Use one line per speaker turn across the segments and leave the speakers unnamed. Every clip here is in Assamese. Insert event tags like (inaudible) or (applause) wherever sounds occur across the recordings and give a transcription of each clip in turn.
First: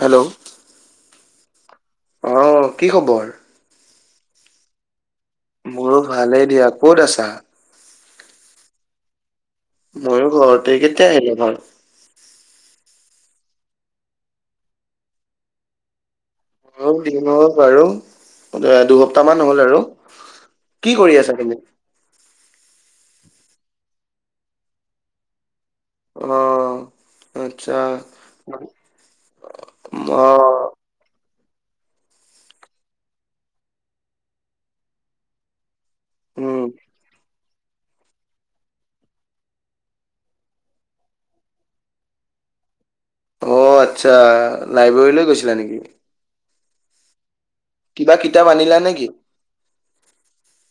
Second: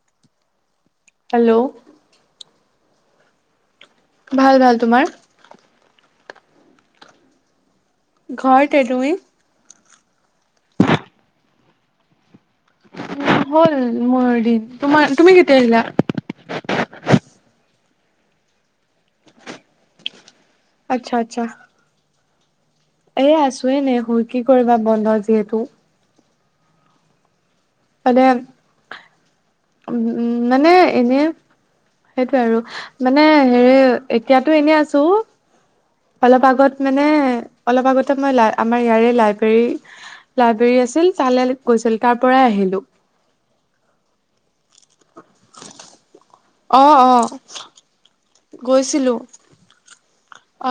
হেল্লো'।
হেল্লো'।
অ', কি খবৰ?
ভাল-ভাল। তোমাৰ?
মোৰো ভালে দিয়া। ক'ত আছা?
ঘৰতে, তুমি?
মইয়ো ঘৰতে, কেতিয়া আহিলা ঘৰত?
উম হ'ল মোৰ দিন, তোমাৰ তুমি কেতিয়া আহিলা?
হ'ল দিন হ'ল বাৰু, দুসপ্তাহ মান হ'ল আৰু। কি
আচ্ছা
কৰি আছা তুমি?
এই আছো এনে শুই কি কৰিবা বন্ধ যিহেতু।
অ। আচ্ছা।
মানে উম
অ
উম মানে এনে সেইটোয়ে আৰু মানে হেৰি এতিয়াতো এনে আছো। অলপ
উম
আগত মানে অলপ আগতে মই লাই আমাৰ ইয়াৰে লাইব্ৰেৰী লাইব্ৰেৰী আছিল তালে গৈছিল তাৰ পৰাই আহিলো।
অ আচ্ছা লাইব্ৰেৰীলৈ গৈছিলা নেকি?
অ', অ',
কিবা কিতাপ আনিলা নেকি?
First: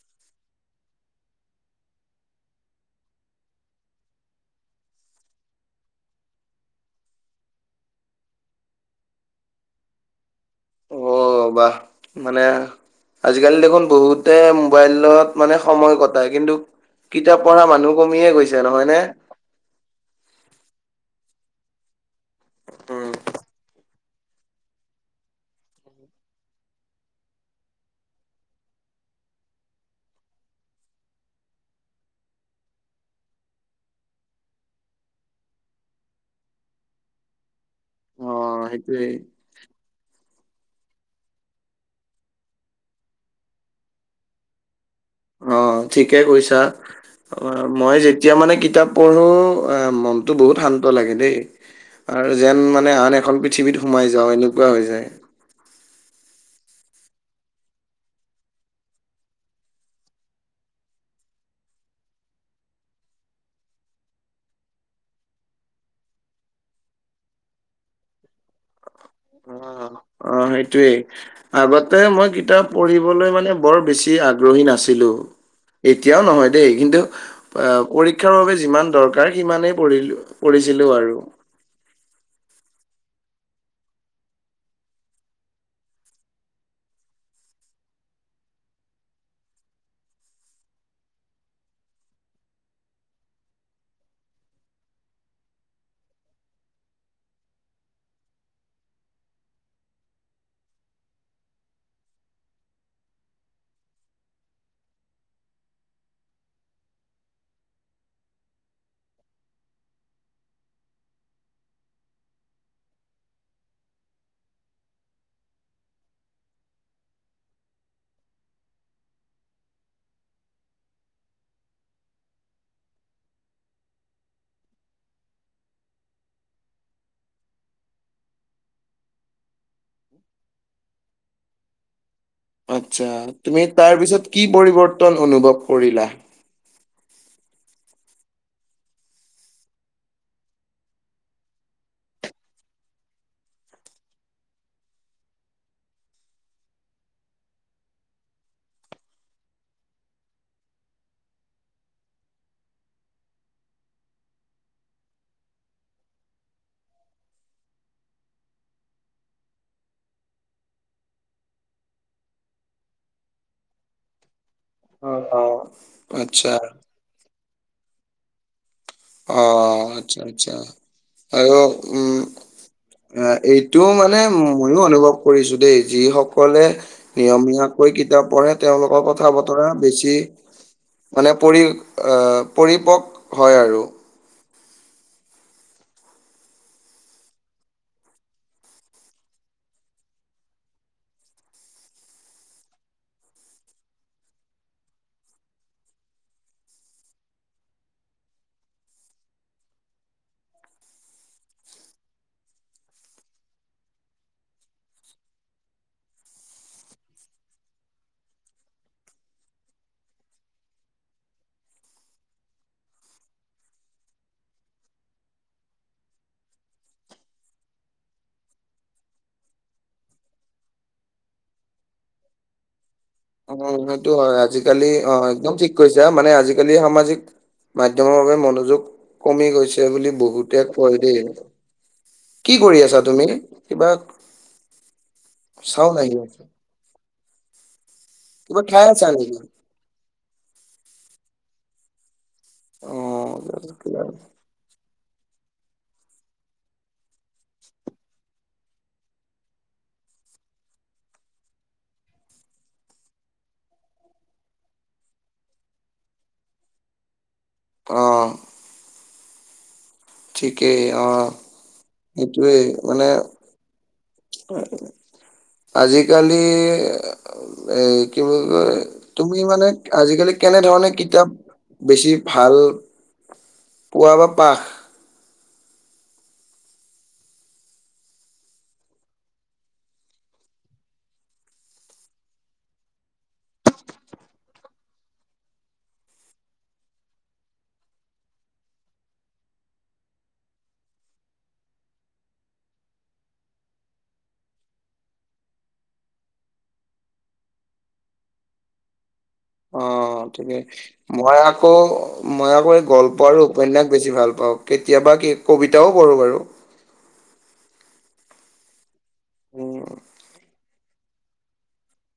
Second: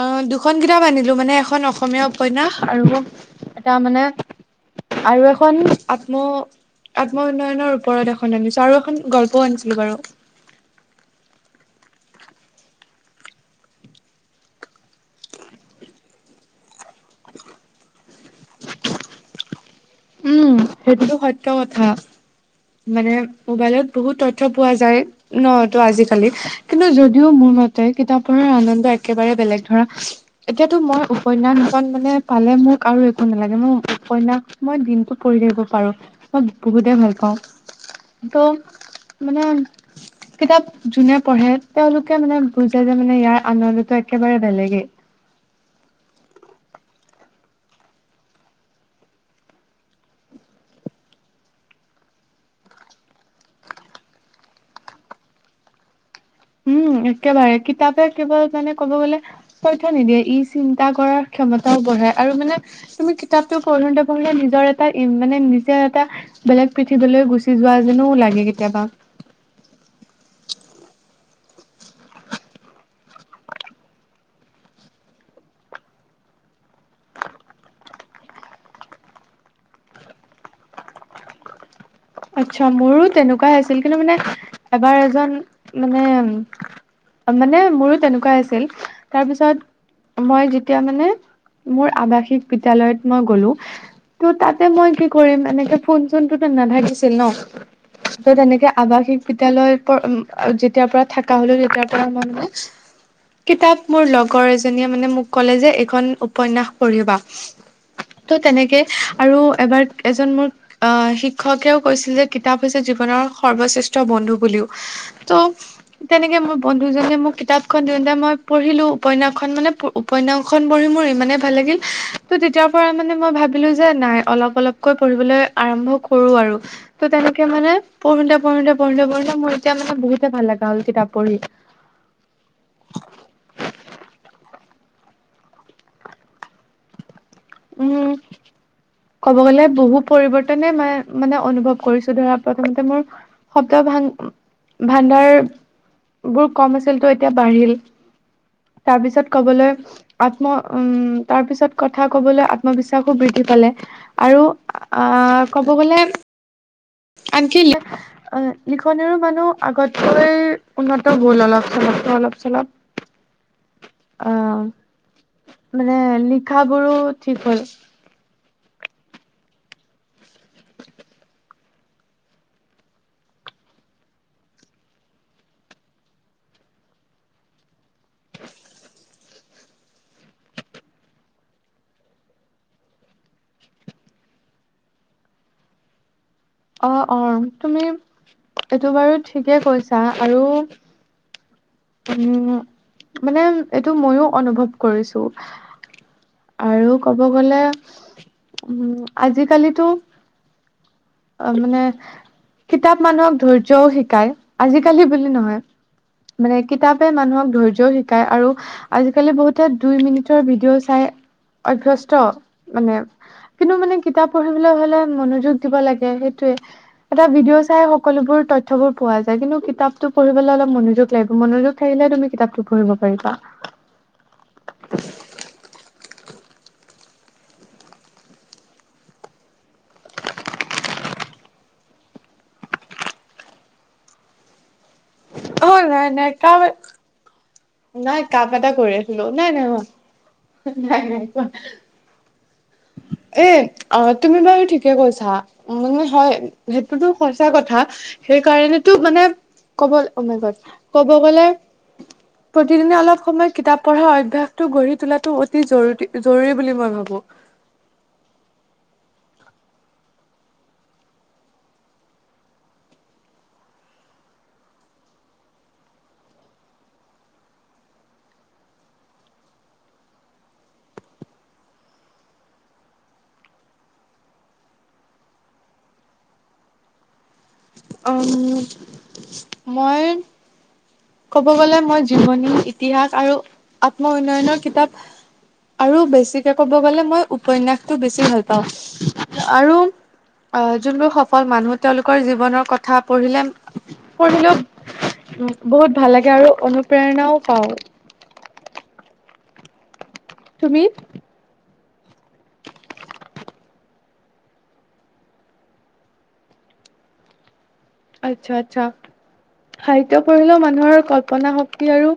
আহ, দুখন কিতাপ আনিলো মানে এখন অসমীয়া উপন্যাস আৰু এটা মানে আৰু এখন আত্ম আত্ম উন্নয়নৰ ওপৰত এখন আনিছো আৰু এখন গল্পও আনিছিলো বাৰু।
অ বাহ মানে আজিকালি দেখোন বহুতে মোবাইলত মানে সময় কটায় কিন্তু কিতাপ পঢ়া মানুহ কমিয়ে গৈছে নহয়নে?
উম, সেইটোতো সত্য কথা। মানে মোবাইলত বহুত তথ্য পোৱা যায়। ন' এই তটো আজিকালি কিন্তু যদিও মোৰ মতে কিতাপ পঢ়াৰ আনন্দ একেবাৰে বেলেগ ধৰা। এতিয়াতো মই উপন্যাসজন মানে পালে মোক আৰু একো নালাগে। মই উপন্যাস মই দিনতো পঢ়ি থাকিব পাৰো মই বহুতে ভাল পাওঁ। ত' মানে
উ (unintelligible)
কিতাপ যোনে পঢ়ে তেওঁলোকে মানে বুজায় যে মানে ইয়াৰ আনন্দতটো একেবাৰে বেলেগেই।
অ' ঠিকে কৈছা। অ' মই যেতিয়া মানে কিতাপ পঢ়ো মনতটো বহুত শান্ত লাগে দেই। আৰু যেন মানে আন এখন পৃথিৱীত সোমাই যাওঁ এনেকুৱা হৈ যায়।
উম, একেবাৰে কিতাপে কেৱল মানে ক'ব গ'লে তথ্য নিদিয়ে ই চিন্তা কৰাৰ ক্ষমতাও বঢ়াই আৰু মানে তুমি কিতাপতটো পঢ়োতে পঢ়িলে নিজৰ এটা মানে নিজৰ এটা বেলেগ পৃথিৱীলৈ গুচি যোৱা যেনো লাগে কেতিয়াবা।
অ', অ', সেইটোৱেই। আগতে মই কিতাপ পঢ়িবলে মানে বৰ বেছি আগ্ৰহী নাছিলোঁ। এতিয়াও নহয় দেই কিন্তু পৰীক্ষাৰ বাবে যিমান দৰকাৰ সিমানেই পঢ়িলো পঢ়িছিলোঁ আৰু।
আচ্ছা, মোৰো তেনেকুৱাই আছিল কিন্তু মানে এবাৰ এজন মানে। মানে মোৰো তেনেকুৱা আছিল তাৰপিছত মই যেতিয়া মানে মোৰ আবাসিক বিদ্যয়ালয়ত মই গ'লো। ত' তাতে মই কি কৰিম এনেকে ফোন চোনটোতো নাথাকিছিল ন। ত' তেনেকে আৱাসিক বিদ্যালয়ৰ যেতিয়াৰ পৰা থকা হলো তেতিয়া পৰা আমাৰ মানে কিতাপ মোৰ লগৰ এজনীয়ে মানে মোক ক'লে যে এইখন উপন্যাস পঢ়িবা। ত' তেনেকে আৰু এবাৰ এজন মোৰ আহ, শিক্ষকেও কৈছিল যে কিতাপ হৈছে জীৱনৰ সৰ্বশ্ৰেষ্ঠ বন্ধু বুলিও ত' তেনেকে মই বন্ধু জনে মোক কিতাপ খন দিওঁতে মই পঢ়িলো, উপন্যাসখন মানে উপন্যাসখন পঢ়ি মোৰ ইমানেই ভাল লাগিল ত' তেতিয়াৰ পৰা মানে মই ভাবিলো যে নাই অলপ-অলপ কৈ পঢ়িবলে আৰম্ভ কৰো আৰু। ত তেনেকে মানে পঢ়োতে-পঢ়োতে-পঢ়োতে-পঢ়োতে মোৰ এতিয়া মানে বহুতে ভাল লগা হ'ল কিতাপ পঢ়ি।
আচ্চা, তুমি তাৰ পিছত কি পৰিৱৰ্তন অনুভৱ কৰিলা?
উম, ক'ব গ'লে বহু পৰিৱৰ্তনে মা মানে অনুভৱ কৰিছো ধৰা প্ৰথমতে মোৰ। শব্দ ভা ভাণ্ডাৰ বোৰ কম আছিল তো এতিয়া বাঢ়িল। তাৰ পিছত কবলে আত্ম উম, তাৰ পিছত কথা কবলে আত্মবিশ্বাসো বৃদ্ধি পালে। আৰু আ ক'ব গ'লে। আনকি অ, লিখনিৰো মানুহ আগতকৈ উন্নত হ'ল অলপ চলপ, অলপ চলপ।
(inaudible)
অ,
অ
মানে
আচ্ছা
লিখাবোৰো ঠিক হ'ল।
অ আচ্ছা আচ্ছা। আৰু উম। আ এইটো মানে ময়ো অনুভৱ কৰিছো দেই যিসকলে। নিয়মীয়াকৈ কিতাপ পঢ়ে তেওঁলোকক কথা বতৰা বেছি মানে পৰি আহ, পৰিপক হয় আৰু।
অ', অ', তুমি এইটো বাৰু ঠিকে কৈছা আৰু। উম, মানে এইটো ময়ো অনুভৱ কৰিছো। আৰু ক'ব গলে উম, আজিকালিতো অ মানে কিতাপ মানুহক ধৈৰ্যও শিকায় আজিকালি বুলি নহয়। মানে কিতাপে মানুহক ধৈৰ্যও শিকায় আৰু। আজিকালি বহুতে দুই মিনিটৰ ভিডিঅ' চাই অভ্যস্ত মানে। কিন্তু মানে কিতাপ পঢ়িবলৈ হলে মনোযোগ দিব লাগে সেইটোয়ে। এটা ভিডিঅ' চাই সকলোবোৰ তথ্য বোৰ পোৱা যায় কিন্তু কিতাপটো পঢ়িবলৈ অলপ মনোযোগ লাগিব মনোযোগ। থাকিলে তুমি কিতাপটো পঢ়িব পাৰিবা।
অ সেইটো হয় আজিকালি অ একদম ঠিক কৈছা মানে আজিকালি সামাজিক। মাধ্যমৰ বাবে মনোযোগ কমি গৈছে বুলি বহুতে কয় দেই। কি কৰি আছা তুমি কিবা।
অ
চাউন
ভাই
আহি
নাই
আছে
কাৱে। (unintelligible) নাই কাম
কিবা
এটা
খাই
কৰি
আছা
আছিলো
নেকি
নাই নাই কোৱা, নাই নাই কোৱা।
অ
এ অ
কিবা-
তুমি বাৰু ঠিক। কৈছা মানে হয় সেইটোতো সচা কথা সেইকাৰণেতো মানে। ক'ব অ মাই গড ক'ব গ'লে।
(unintelligible)
প্ৰতিদিনে অলপ সময় কিতাপ পঢ়া অভ্যয়াসটো গঢ়ি তোলাটো অতি জৰুৰী জৰুৰী বুলি মই ভাবো।
অ। ঠিকেই অ সেইটোৱেই মানে- আজিকালি- এই কি বুলি কয় তুমি মানে আজিকালি কেনেধৰণে কিতাপ- বেছি ভাল পোৱা বা পাখ।
অ মই- ক'ব গ'লে মই জীৱনী, ইতিহাস আৰু আত্ম উন্নয়নৰ কিতাপ। আৰু বেছিকে ক'ব গলে মই উপন্যাসটো বেছি ভাল পাওঁ আৰু। আহ যোনবোৰ সফল মানুহ তেওঁলোকৰ জীৱনৰ কথা পঢ়িলে পঢ়িলেও। উম বহুত ভাল লাগে আৰু অনুপ্ৰেৰণাও পাওঁ।
অ ঠিকেই
তুমি
মই আকৌ মই আকৌ এই গল্প উপন্যাস বেছি ভাল পাওঁ কেতিয়াবা কি কবিতাও কৰোঁ বাৰু
আচ্ছা আচ্ছা
উম
সাহিত্য পঢ়িলো মান। মানুহৰ কল্পনা শক্তি আৰু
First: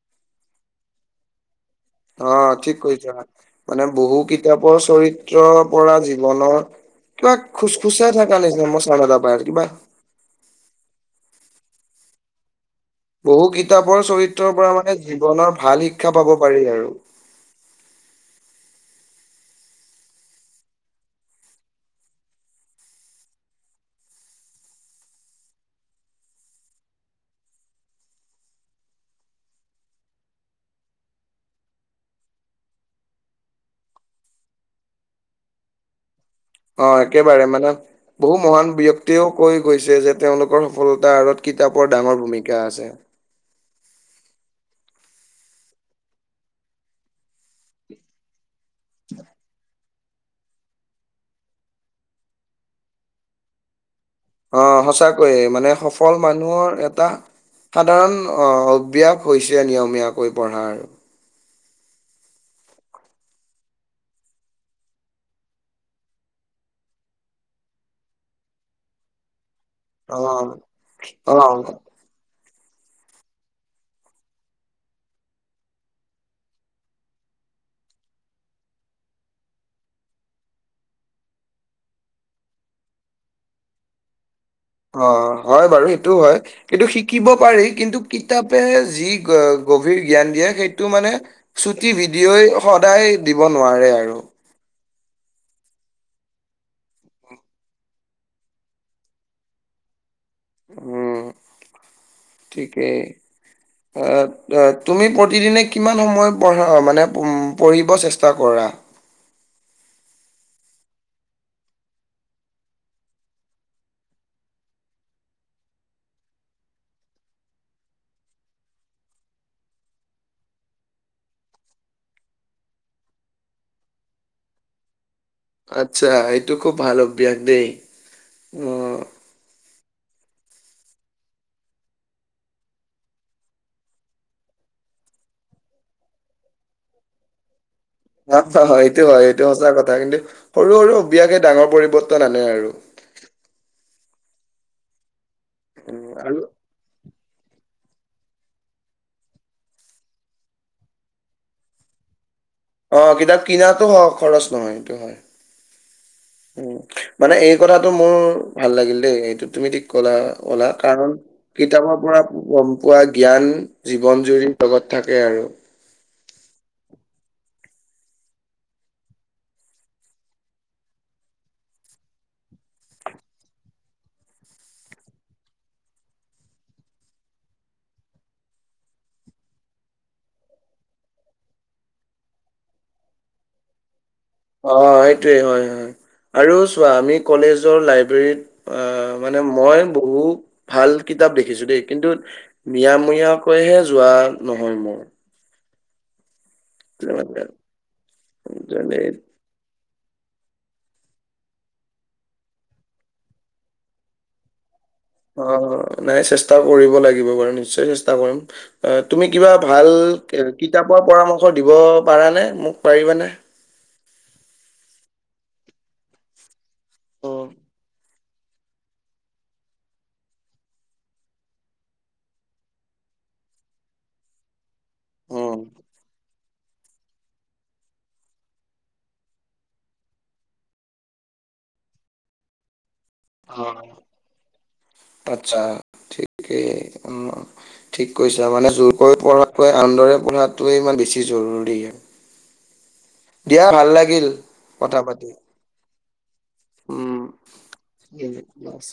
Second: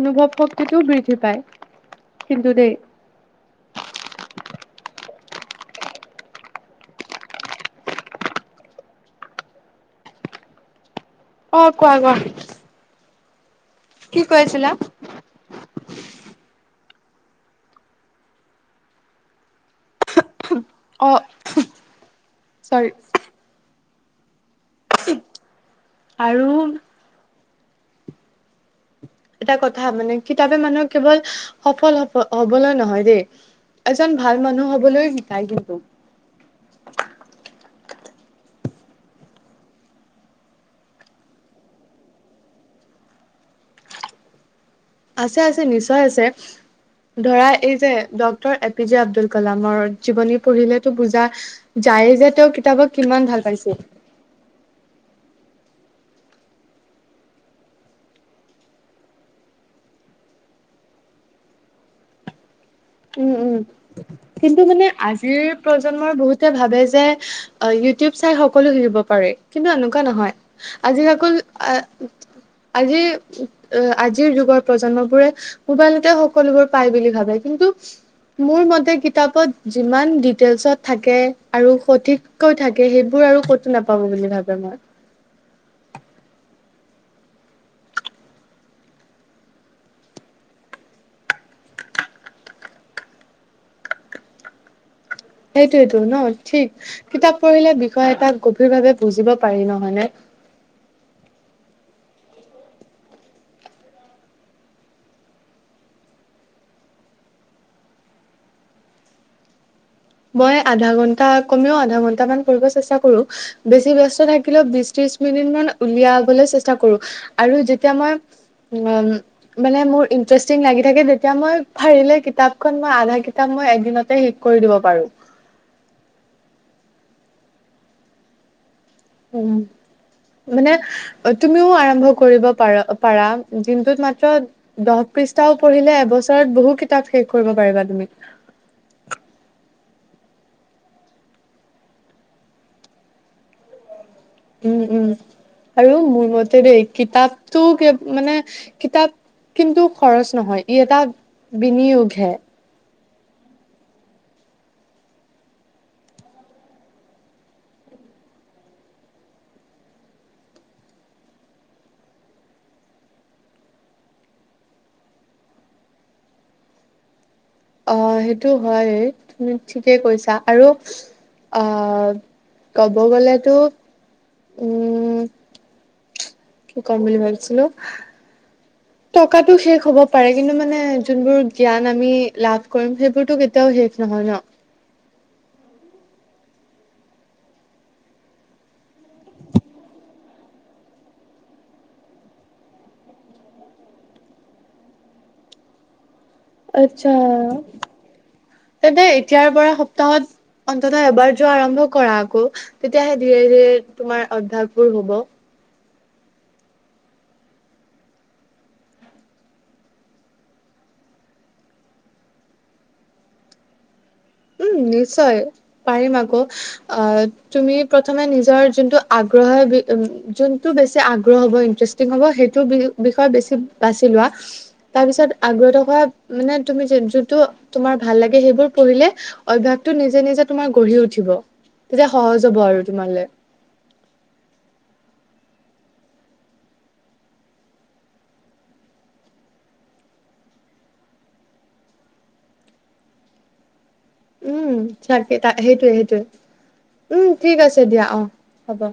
অনুভৱ শক্তিটো বৃদ্ধি পায়।
অ
কিন্তু দেই
ঠিক কৈছা মানে বহু কিতাপৰ চৰিত্ৰৰ পৰা জীৱনৰ। কিবা খোজ খোজিয়ে থকা নিচিনা মই চাওন এটা পাই আছোঁ কিবা
অ কোৱা কোৱা।
বহু কিতাপৰ
কি কৈ
চৰিত্ৰৰ
আছিলা
পৰা মানে জীৱনৰ ভাল শিক্ষা পাব পাৰি আৰু।
অ চৰি। আৰু। এটা কথা মানে কিতাপে মানুহ কেৱল সফল হব হবলৈ নহয় দেই। এজন ভাল মানুহ হবলৈ শিকায় কিন্তু।
অ একেবাৰে মানে। বহু মহান ব্যক্তিয়েও কৈ গৈছে যে তেওঁলোকৰ সফলতাৰ আঁৰত কিতাপৰ ডাঙৰ ভূমিকা আছে।
আছে আছে নিশ্চয় আছে ধৰা এই যে doctor A P J Abdul কালামৰ জীৱনী পঢ়িলেতো বুজা যায়ে যে তেওঁ কিতাপক কিমান ভাল পাইছিল।
অ সঁচাকৈয়ে মানে সফল মানুহৰ এটা- সাধাৰণ অভ্যাস হৈছে নিয়মীয়াকৈ পঢ়াৰ।
উম- উম কিন্তু মানে আজিৰ প্ৰজন্মই বহুতে ভাবে যে অ, ইউটিউব চাই সকলো শিকিব পাৰে। কিন্তু এনেকুৱা
অ
নহয় আজি
অ
আকোল আহ। আজিৰ আজিৰ যুগৰ প্ৰজন্মবোৰে। মোবাইলতে সকলোবোৰ পাই বুলি ভাবে কিন্তু
(inaudible)
মোৰ মতে কিতাপত যিমান ডিটেইলচত থাকে আৰু সঠিক কৈ থাকে সেইবোৰ আৰু ক'তো নাপাব বুলি ভাবে মই।
অ, হয় বাৰু সেইটোও হয়। এইটো শিকিব পাৰি কিন্তু কিতাপে যি গভীৰ জ্ঞান দিয়ে সেইটো মানে চুটি ভিডিঅ'ই সদায় দিব নোৱাৰে আৰু।
সেইটোয়েটো ন' ঠিক কিতাপ পঢ়িলে বিষয় এটাক গভীৰভাৱে বুজিব পাৰি নহয় নে?
উম, ঠিকেই। (unintelligible) তুমি প্ৰতিদিনে কিমান সময় পঢ়া মানে পঢ়িব চেষ্টা কৰা?
মই আধা ঘন্টা কমেও আধা ঘন্টামান পঢ়িব চেষ্টা কৰো। বেছি ব্যস্ত থাকিলেও বিছ ত্ৰিছ মিনিট মান উলিয়াবলৈ চেষ্টা কৰো আৰু যেতিয়া মই (unintelligible) মানে মোৰ ইণ্টাৰেষ্টিং লাগি থাকে যেতিয়া মই ভাবিলে কিতাপ খন আধা কিতাপ মই একদিনতে শেষ কৰি দিব পাৰো।
আচ্ছা এইটো খুব ভাল অভ্যাস দেই অ
উম, মানে অ, তুমিও আৰম্ভ কৰিব পাৰা -পাৰা দিনটোত মাত্ৰ দহ পৃষ্ঠাও পঢ়িলে এবছৰত বহু কিতাপ শেষ কৰিব পাৰিবা তুমি।
(unintelligible) এইটো হয় এইটো সঁচা কথা কিন্তু সৰু- সৰু অভ্যাসে ডাঙৰ পৰিৱৰ্তন আনে আৰু।
উম- উম আৰু মোৰ মতে দেই কিতাপ টো মানে কিতাপ কিন্তু খৰচ নহয় ই এটা বিনিয়োগ হে।
অ' কিতাপ কিনাতো অহ খৰচ নহয় এইটো হয় উম। মানে এই কথাটো মোৰ ভাল লাগিল দেই এইটো তুমি ঠিক ক'লা অলা কাৰণ কিতাপৰ পৰা গম পোৱা জ্ঞান জীৱন জুৰি লগত থাকে আৰু।
অ, সেইটো হয় তুমি ঠিকেই কৈছা আৰু অ, ক'ব গলেতো উম,
(inaudible)
কি কম বুলি ভাবিছিলো
(inaudible)
টকাটো শেষ হ'ব পাৰে কিন্তু মানে যোনবোৰ জ্ঞান আমি লাভ কৰিম সেইবোৰতো কেতিয়াও শেষ নহয় ন।
অ, এইটোৱে হয় -হয় আৰু চোৱা আমি কলেজৰ লাইব্ৰেৰীত আহ, মানে মই বহু ভাল কিতাপ দেখিছো দেই কিন্তু মিয়ামীয়াকৈহে যোৱা নহয় মোৰ।
আচ্ছা এদে এতিয়াৰ পৰা সপ্তাহত অন্তত এবাৰ যোৱা আৰম্ভ কৰা আকৌ তেতিয়াহে ধীৰে- ধীৰে তোমাৰ অভ্যাসবোৰ হ'ব।
অ, নাই চেষ্টা কৰিব লাগিব বাৰু নিশ্চয় চেষ্টা কৰিম। অ, তুমি কিবা ভাল কিতাপৰ পৰামৰ্শ দিব পাৰানে মোক পাৰিবানে?
উম, নিশ্চয় পাৰিম আকৌ আহ
উম
তুমি প্ৰথমে নিজৰ যোনটো আগ্ৰহ যোনটো বেছি আগ্ৰহ হ'ব ইণ্টৰেষ্ট ঠিক হ'ব সেইটো বি -বিষয় বেছি বাছি লোৱা।
(inaudible)
তাৰপিছত
উম
আগ্ৰহ থকা মানে তুমি যে যোনটো তোমাৰ ভাল লাগে সেইবোৰ পঢ়িলে অভ্যাসটো নিজে -নিজে তোমাৰ গঢ়ি উঠিব তেতিয়া সহজ হ'ব আৰু তোমালে।
অ আচ্ছা ঠিকেই অ। ঠিক কৈছা মানে জোৰকৈ পঢ়াটোৱে আনন্দৰে পঢ়াটোৱে ইমান বেছি জৰুৰীহে। দিয়া ভাল লাগিল।
উম,
কথা পাতি
চাকে তা সেইটোৱে সেইটোৱে উম ঠিক আছে দিয়া অ
ঠিক
হ'ব।
আছে।